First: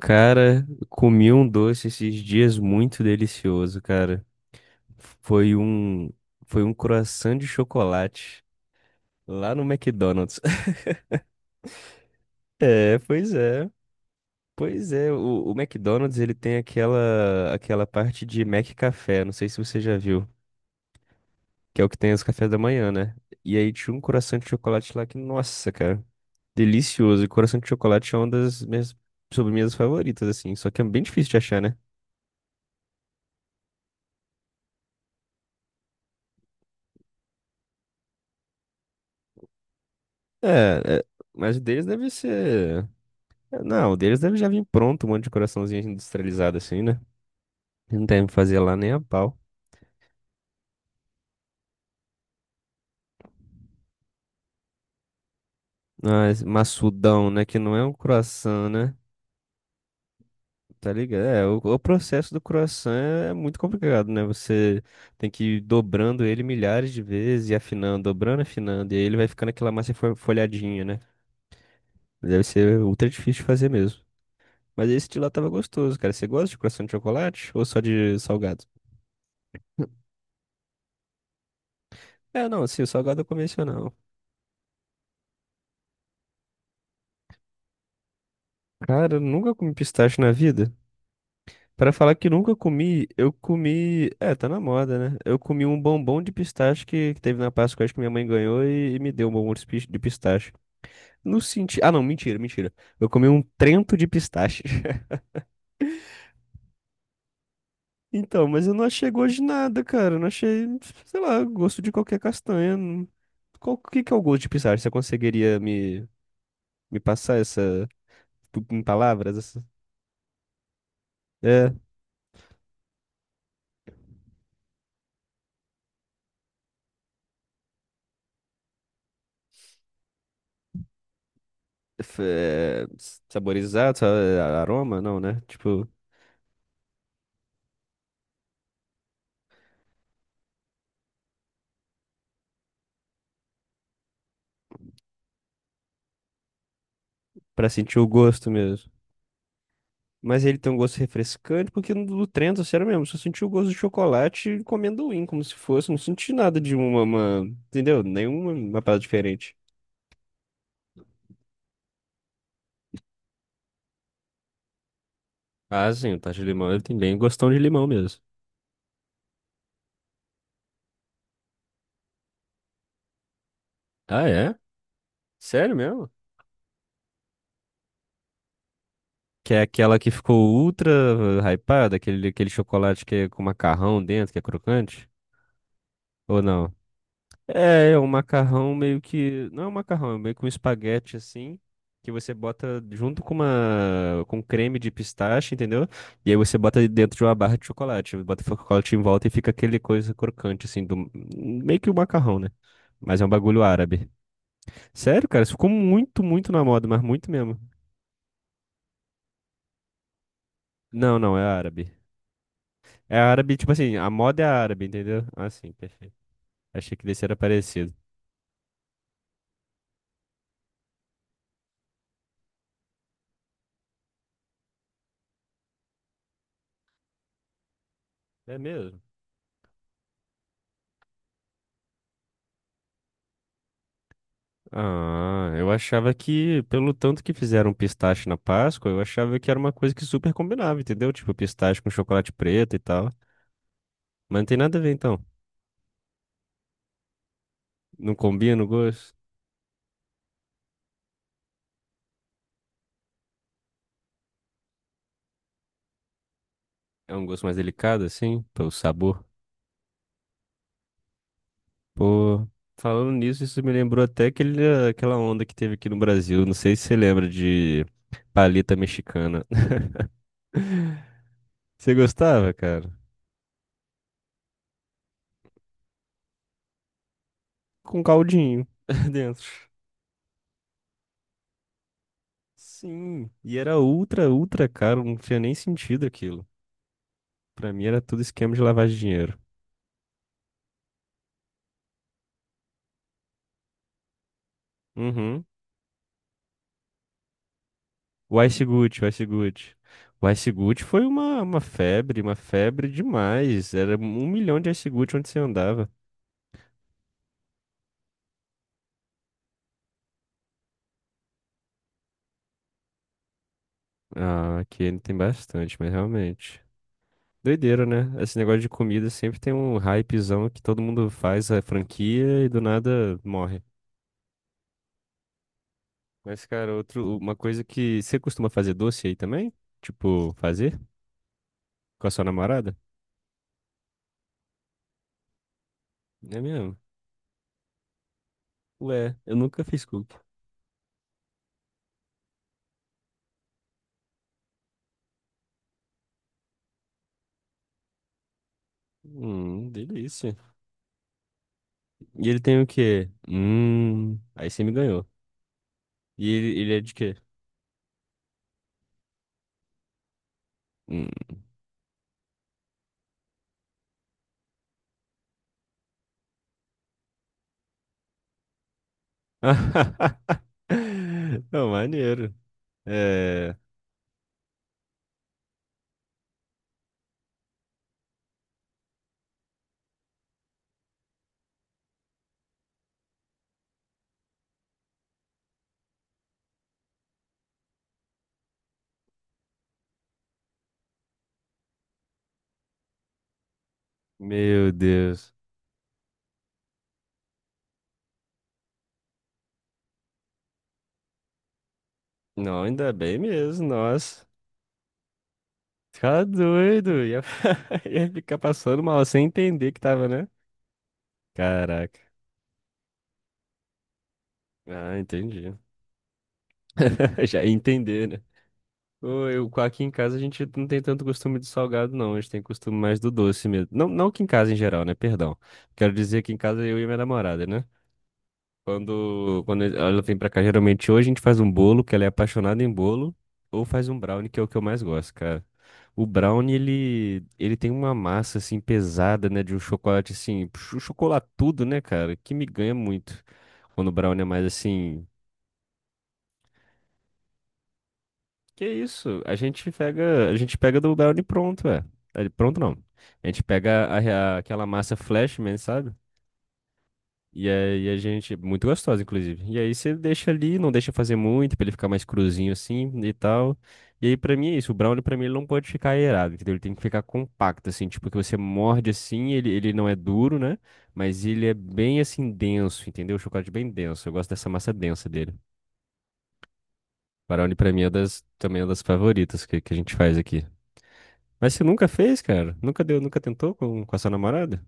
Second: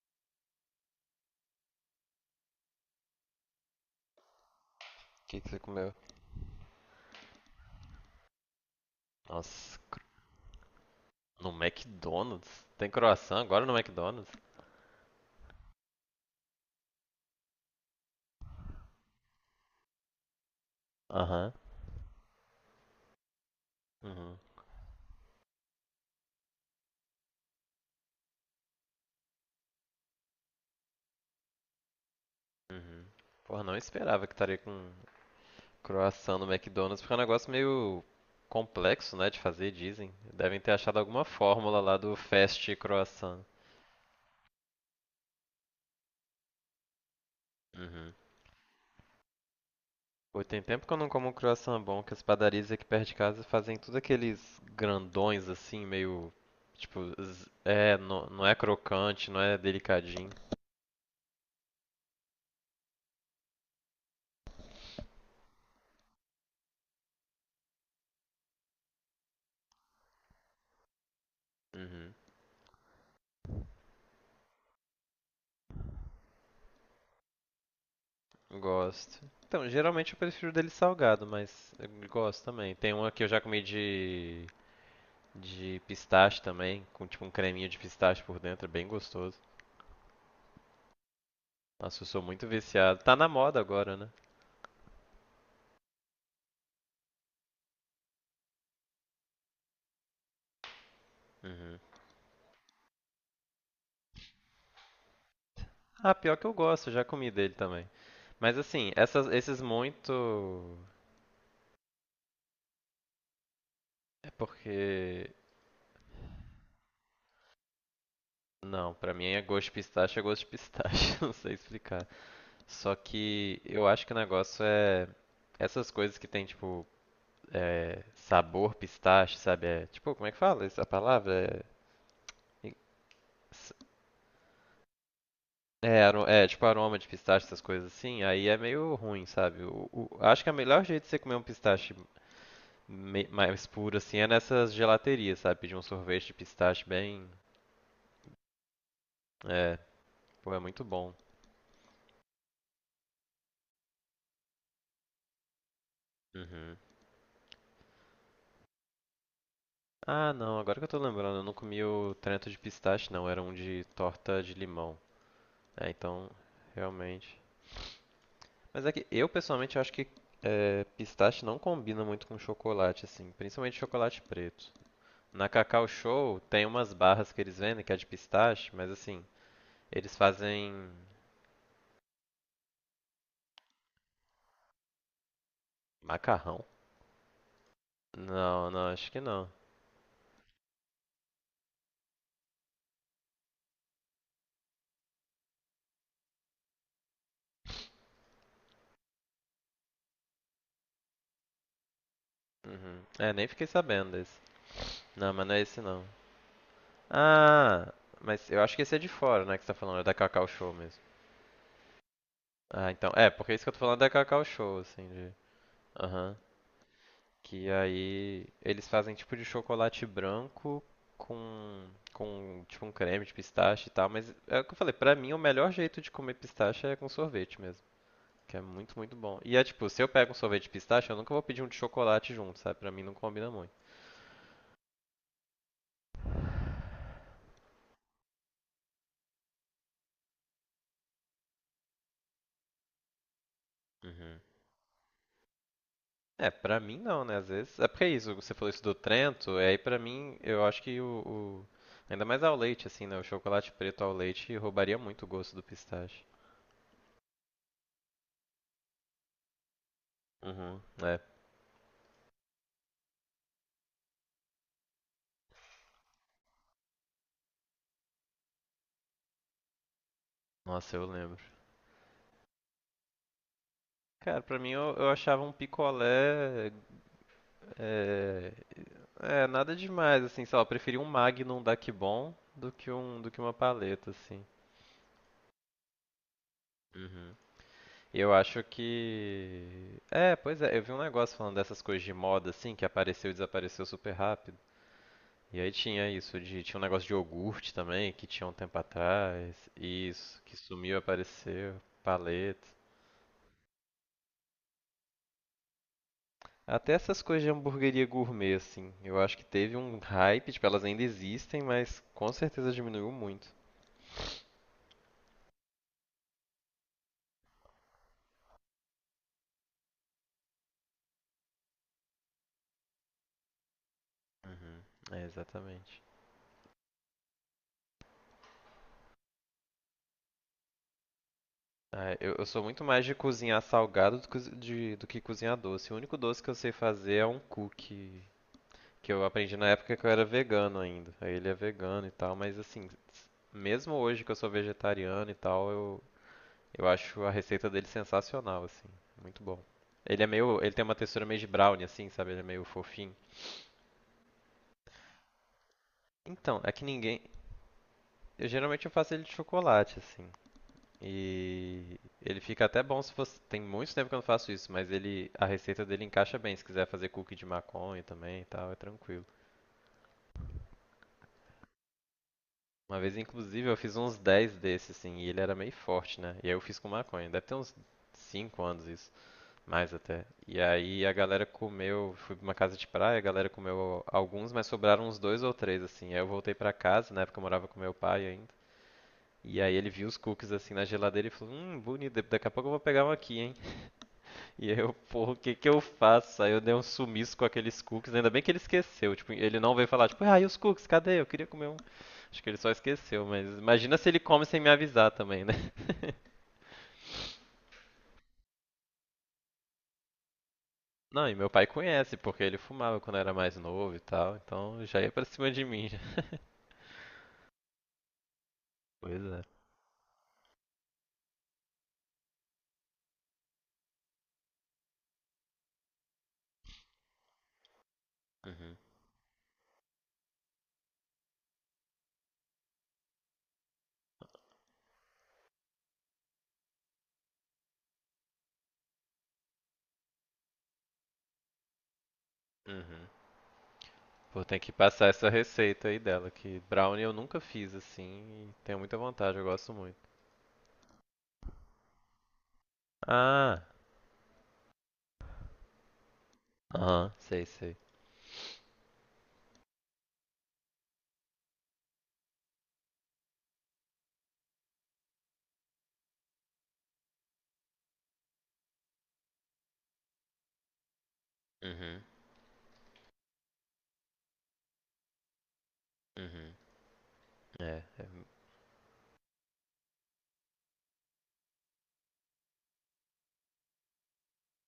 Cara, comi um doce esses dias muito delicioso, cara. O que, que Foi você comeu? um, foi um croissant de chocolate lá no Nossa, McDonald's. no McDonald's? Tem É, pois croissant agora é. no McDonald's? Pois é, o McDonald's, ele tem aquela parte de Mac Café, não sei se você já viu, Aham. que é o que tem os cafés da manhã, né? E aí tinha um Uhum. croissant de chocolate lá que, nossa, cara, delicioso. E croissant de chocolate é uma das minhas sobremesas favoritas assim, só que é bem difícil de achar, né? Uhum. Porra, não esperava que estaria com croissant no McDonald's, porque é um negócio meio complexo, né, de fazer, dizem. Devem ter É, achado é, alguma mas o fórmula deles lá deve do fast ser. croissant. Não, o deles deve já vir pronto, um monte de coraçãozinho industrializado assim, né? Não Uhum. deve fazer lá nem a pau. Pô, tem tempo que eu não como um croissant bom, que as padarias aqui perto de casa fazem tudo aqueles grandões assim, meio. Mas Tipo, maçudão, né? Que não é um é, não é croissant, né? crocante, não é delicadinho. Tá ligado? É, o processo do croissant é muito complicado, né? Você tem que ir dobrando ele milhares de vezes e afinando, dobrando, afinando. E aí ele vai ficando aquela massa folhadinha, né? Uhum. Deve ser ultra difícil de fazer mesmo. Mas esse de lá tava gostoso, cara. Você gosta de croissant de chocolate ou só de salgado? Gosto. Então, geralmente eu prefiro dele salgado, mas eu gosto É, não, também. assim, o Tem uma salgado que eu eu já comi esse, comi não. De pistache também, com tipo um creminho de pistache por dentro, é bem Cara, eu gostoso. nunca comi pistache na vida. Pra Nossa, eu falar sou que muito nunca viciado. comi, Tá na eu moda agora, comi. né? É, tá na moda, né? Eu comi um bombom de pistache que teve na Páscoa, acho que minha mãe ganhou e me deu um bombom de de pistache. No Uhum. sentido. Ah, não, mentira, mentira. Eu comi um trento de pistache. Ah, pior que eu gosto, eu já comi dele também. Então, Mas mas eu não assim, achei essas, gosto de esses nada, muito. cara. Eu não achei, sei lá, gosto de qualquer castanha. Não. Qual, o que que é o É gosto de porque. pistache? Você conseguiria me passar essa, tipo, em Não, pra mim palavras? é Essa... gosto de pistache, é gosto de pistache, não sei É, explicar. Só que eu acho que o negócio é. Essas coisas que tem, tipo, é, sabor pistache, sabe? É, tipo, como é que fala essa palavra? É, é. Saborizado, aroma? Não, né? Tipo, é, é, tipo aroma de pistache, essas coisas assim. Aí é meio ruim, sabe? O, acho que o melhor jeito de você comer um pistache mais puro assim é nessas gelaterias, sabe? Pedir um sorvete de pistache bem. pra sentir o gosto mesmo. É, Mas pô, ele é tem um muito gosto bom. refrescante, porque no do Trento, sério mesmo, só senti o gosto de chocolate com amendoim, como se fosse. Não senti nada de Uhum. uma entendeu? Nenhuma uma parada diferente. Ah, não, agora que eu tô lembrando, eu não comi o Trento de pistache, não. Era um de torta de limão. É, Ah, sim, o então, tacho de limão, ele tem bem realmente. gostão de limão mesmo. Mas é que eu pessoalmente acho que é, pistache não combina muito com chocolate, assim, principalmente chocolate Ah, é? preto. Na Sério Cacau mesmo? Show tem umas barras que eles vendem que é de pistache, mas assim, Que é aquela que eles ficou fazem ultra hypada, aquele, aquele chocolate que é com macarrão dentro, que é crocante? Ou macarrão? não? É, é um Não, macarrão não, meio acho que que. não. Não é um macarrão, é meio que um espaguete assim, que você bota junto com uma, com creme de pistache, entendeu? E aí você bota dentro de uma barra de chocolate. Bota o chocolate em volta e fica aquele coisa crocante, assim, do, meio que o macarrão, né? Uhum. Mas é um É, nem bagulho fiquei árabe. sabendo desse. Sério, Não, cara, mas isso não é ficou esse não. muito, muito na moda, mas muito mesmo. Ah, mas eu acho que esse é de fora, né, que você tá falando, é da Cacau Show mesmo. Não, não, é árabe. Ah, então, É é, porque é árabe, isso que tipo eu tô assim, falando é a da moda Cacau é Show, árabe, assim, entendeu? de... Ah, sim, perfeito. Aham. Achei que desse era Que parecido. aí eles fazem tipo de chocolate branco com, com tipo um creme de pistache e tal. Mas é o que eu falei, pra mim o melhor jeito de comer pistache é com sorvete mesmo. Que É é muito, mesmo? muito bom. E é tipo, se eu pego um sorvete de pistache, eu nunca vou pedir um de chocolate junto, sabe? Pra mim não combina muito. Ah, eu achava que, pelo tanto que fizeram pistache na Páscoa, eu achava que era uma coisa que super combinava, entendeu? Tipo, pistache com chocolate preto e tal. Mas Uhum. não tem nada a ver, então. É, pra mim não, né? Às vezes. É porque é Não isso, você combina o falou isso do gosto? Trento, e aí pra mim eu acho que o, ainda mais ao leite, assim, né? O chocolate preto ao leite roubaria muito o gosto do pistache. É um gosto mais delicado, assim, pelo sabor. Uhum. É. Pô, falando nisso, isso me lembrou até aquele, aquela onda que teve aqui no Brasil. Não sei se você lembra de paleta mexicana. Nossa, eu lembro. Você gostava, cara? Cara, pra mim eu achava um picolé. Com É, caldinho é, dentro. nada demais, assim, sei lá, eu preferi um Magnum da Kibon do que um, Sim, do que uma e era paleta, ultra, assim. ultra caro, não tinha nem sentido aquilo. Uhum. Pra mim era E tudo Eu esquema de acho lavagem de dinheiro. que. É, pois é, eu vi um negócio falando dessas coisas de moda, assim, que apareceu e desapareceu super rápido. Uhum. E aí tinha isso, de, tinha um negócio de iogurte também, que O tinha um Ice tempo Gucci, o Ice atrás. Gucci. O Isso, Ice que Gucci sumiu e foi uma apareceu. febre, uma Paleta. febre demais. Era um milhão de Ice Gucci onde você andava. Até essas coisas de hamburgueria gourmet, assim, eu acho que teve um hype, tipo, elas ainda existem, mas com certeza diminuiu muito. Ah, aqui ele tem bastante, mas realmente. Doideira, né? Esse negócio de comida sempre tem um hypezão que todo mundo faz a franquia e do nada morre. Uhum, é, exatamente. Mas, cara, outro, uma coisa que você costuma fazer doce aí também? Tipo, fazer com, a Ah, sua eu sou namorada? muito mais de cozinhar salgado do, do que cozinhar doce. O único É doce que eu sei mesmo? fazer é um cookie, que Ué, eu eu aprendi nunca na fiz época que eu cookie. era vegano ainda. Aí ele é vegano e tal, mas assim, mesmo hoje que eu sou vegetariano e tal, eu acho a receita dele sensacional, assim, muito bom. Ele é Delícia. meio, ele tem uma textura meio de brownie, assim, E sabe? ele Ele é tem meio o quê? fofinho. Hum. Aí você me ganhou. E ele, Então, é ele é que de quê? ninguém. Eu geralmente eu faço ele de chocolate, assim. Hum. E ele fica até bom se fosse. Tem muito tempo que eu não faço isso, mas ele. A receita dele encaixa bem. Se quiser fazer cookie de maconha também e tal, é tranquilo. Não, maneiro. Uma vez, É. inclusive, eu fiz uns 10 desses, assim, e ele era meio forte, né? E aí eu fiz com maconha. Deve ter uns 5 anos isso, mais até. E aí a galera comeu. Fui pra uma casa de praia, a galera comeu alguns, mas sobraram uns dois ou três, assim. Aí eu voltei pra casa, na época eu morava com meu pai ainda. E aí ele viu os cookies assim na geladeira e falou, bonito, daqui a pouco eu vou pegar um aqui, hein? E Meu aí eu, porra, Deus. o que que eu faço? Aí eu dei um sumiço com aqueles cookies, ainda bem que ele esqueceu, tipo, ele não veio falar, tipo, ah, e os cookies, cadê? Eu queria comer um. Acho que ele Não, só ainda bem esqueceu, mas mesmo, imagina se ele nossa. come sem me avisar também, né? Ficar doido. Ia, ia ficar passando mal sem entender que tava, né? Não, e meu pai Caraca. conhece, porque ele fumava quando era mais novo e tal, então Ah, já ia pra cima entendi. de mim. Já. Já ia entender, né? Pois Ô, é. Aqui em casa a gente não tem tanto costume de salgado, não. A gente tem costume mais do doce mesmo. Não, não que em casa em geral, né? Perdão. Quero dizer que em casa eu e minha namorada, né? Uhum. Quando ela vem pra cá, geralmente hoje a gente faz um bolo, que ela é apaixonada em bolo, ou faz um brownie, que é o que eu mais gosto, cara. O brownie, ele tem uma massa, assim, pesada, né, de um chocolate, assim, chocolatudo, né, cara, que me ganha Uhum. muito. Quando o brownie é mais, Pô, tem que assim, passar essa receita aí dela, que brownie eu nunca fiz assim, e que tenho muita isso? Vontade, eu gosto muito. A gente pega do brownie pronto, é. É, pronto não. A gente Ah, pega aquela massa Flashman, sabe? aham, sei, E sei. aí a gente, muito gostosa, inclusive. E aí você deixa ali, não deixa fazer muito, pra ele ficar mais cruzinho assim e tal. E aí pra mim é isso, o brownie pra mim ele não pode ficar aerado, entendeu? Ele tem que ficar compacto, assim, tipo que você morde assim, ele não é duro, né? Mas ele é bem Uhum, assim denso, entendeu? O chocolate é bem denso, eu gosto dessa massa densa dele. uhum. Brownie pra mim É, é é das, também é das favoritas que a gente faz aqui. Mas você nunca fez, cara? Nunca deu, nunca tentou com a sua namorada?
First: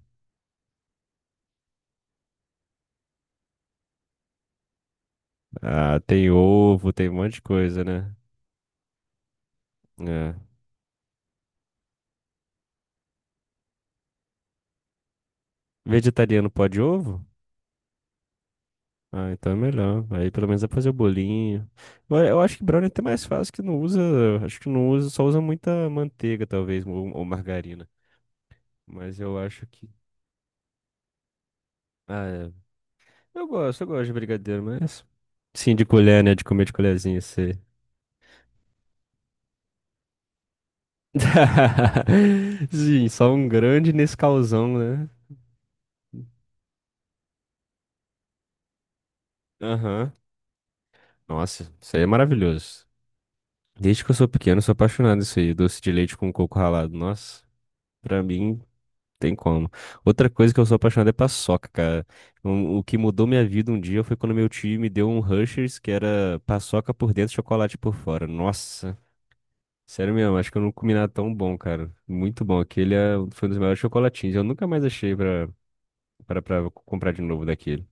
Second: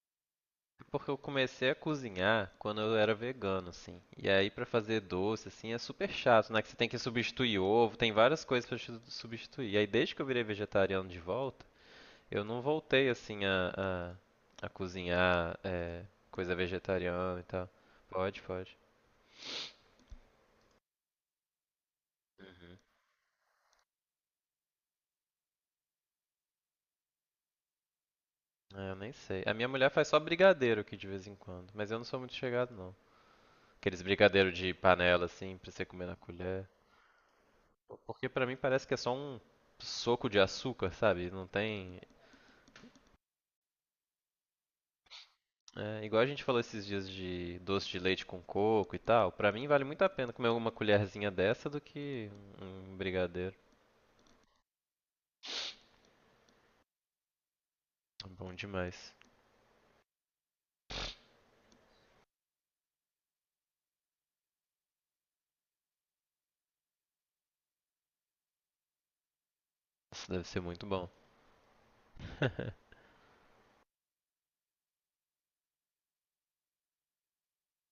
porque eu comecei a cozinhar quando eu era vegano, assim. E aí pra fazer doce, assim, é Ah, super tem chato, né? Que você tem ovo, que tem um monte de substituir coisa, ovo, tem várias coisas pra substituir. E aí desde que eu né? virei vegetariano de volta, eu não voltei, assim, a cozinhar é, Vegetariano coisa pode ovo? vegetariana e tal. Pode, pode. Ah, então é melhor. Aí pelo menos dá pra fazer o bolinho. Eu acho que Uhum. brownie é até mais fácil que não usa. Acho que não usa, só usa muita manteiga, talvez, ou margarina. É, eu nem Mas eu sei. A acho minha que. mulher faz só brigadeiro aqui de vez em quando, mas eu não sou Ah, muito é. chegado, não. Eu Aqueles gosto de brigadeiros brigadeiro, de mas. panela, assim, pra Sim, você de comer na colher, né? De comer colher. de colherzinha, sei. Porque pra mim parece que é só um soco de açúcar, sabe? Não tem. Sim, só um grande Nescauzão, né? É, igual a gente falou esses dias de doce de leite com coco e tal. Pra mim vale muito a Aham. pena comer uma colherzinha Nossa, dessa do isso aí é que maravilhoso. um brigadeiro. Desde que eu sou pequeno, eu, sou apaixonado isso aí, doce de leite com coco ralado. Nossa, pra Bom mim demais. tem como. Outra coisa que eu sou apaixonado é paçoca, cara. Um, o que mudou minha vida um dia foi quando meu tio me deu um Hershey's que era paçoca por dentro, chocolate por fora. Nossa, sério Isso mesmo, deve acho que ser eu não muito comi bom. nada tão bom, cara. Muito bom. Aquele é, foi um dos melhores chocolatinhos. Eu nunca mais achei pra, pra comprar de novo daquele.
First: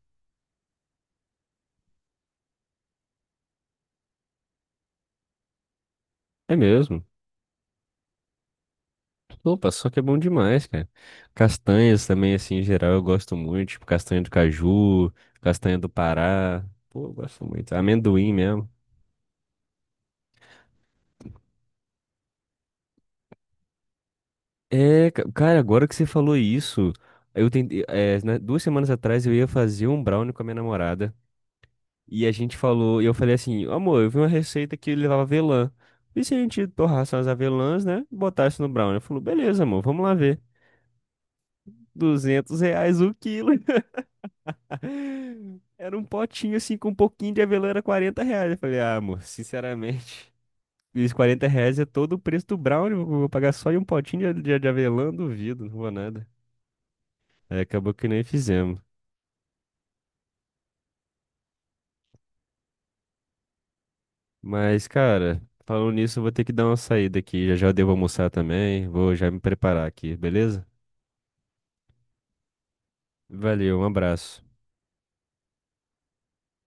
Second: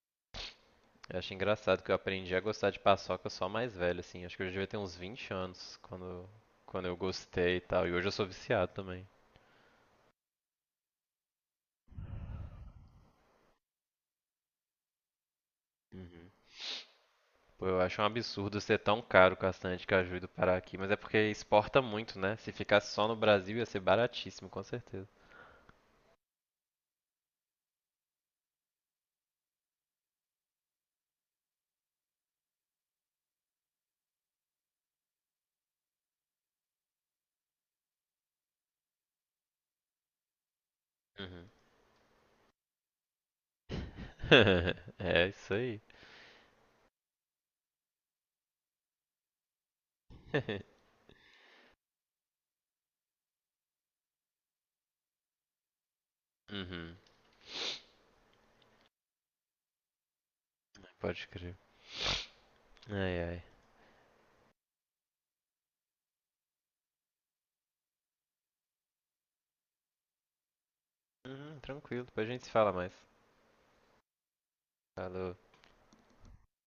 Eu acho engraçado que eu aprendi a gostar de paçoca só mais velho, assim. Acho que eu já devia ter uns 20 anos quando, É quando eu mesmo. gostei e tal. E hoje eu sou viciado também. Pô, paçoca é bom demais, cara. Castanhas também, assim, em geral, eu gosto muito. Tipo, castanha do caju, castanha do Uhum. Pará. Pô, eu gosto Pô, muito. eu acho um Amendoim absurdo mesmo. ser tão caro o castanha de caju do Pará aqui, mas é porque exporta muito, né? Se ficasse só no Brasil ia ser baratíssimo, com certeza. É, ca- cara, agora que você falou isso, eu tentei, é, né, 2 semanas atrás eu ia fazer um brownie com a minha namorada e a gente falou, e eu falei assim, amor, eu vi uma receita que levava avelã. E se a gente torrasse umas avelãs, né, e botasse no brownie? Ela falou, beleza, amor, vamos lá ver. Uhum. R$ 200 o quilo. É isso aí. Era um potinho assim com um pouquinho de avelã, era R$ 40. Eu falei, ah, amor, sinceramente, esses R$ 40 é todo o preço do brownie, eu vou pagar só em um potinho de avelã, duvido, não vou nada. Uhum. Aí acabou que nem fizemos. Pode crer. Ai, ai. Mas, cara, falando nisso, eu vou ter que dar uma saída aqui. Já já eu devo almoçar também. Vou já me preparar aqui, beleza? Uhum, tranquilo, depois a gente se fala mais. Valeu, um abraço. Falou.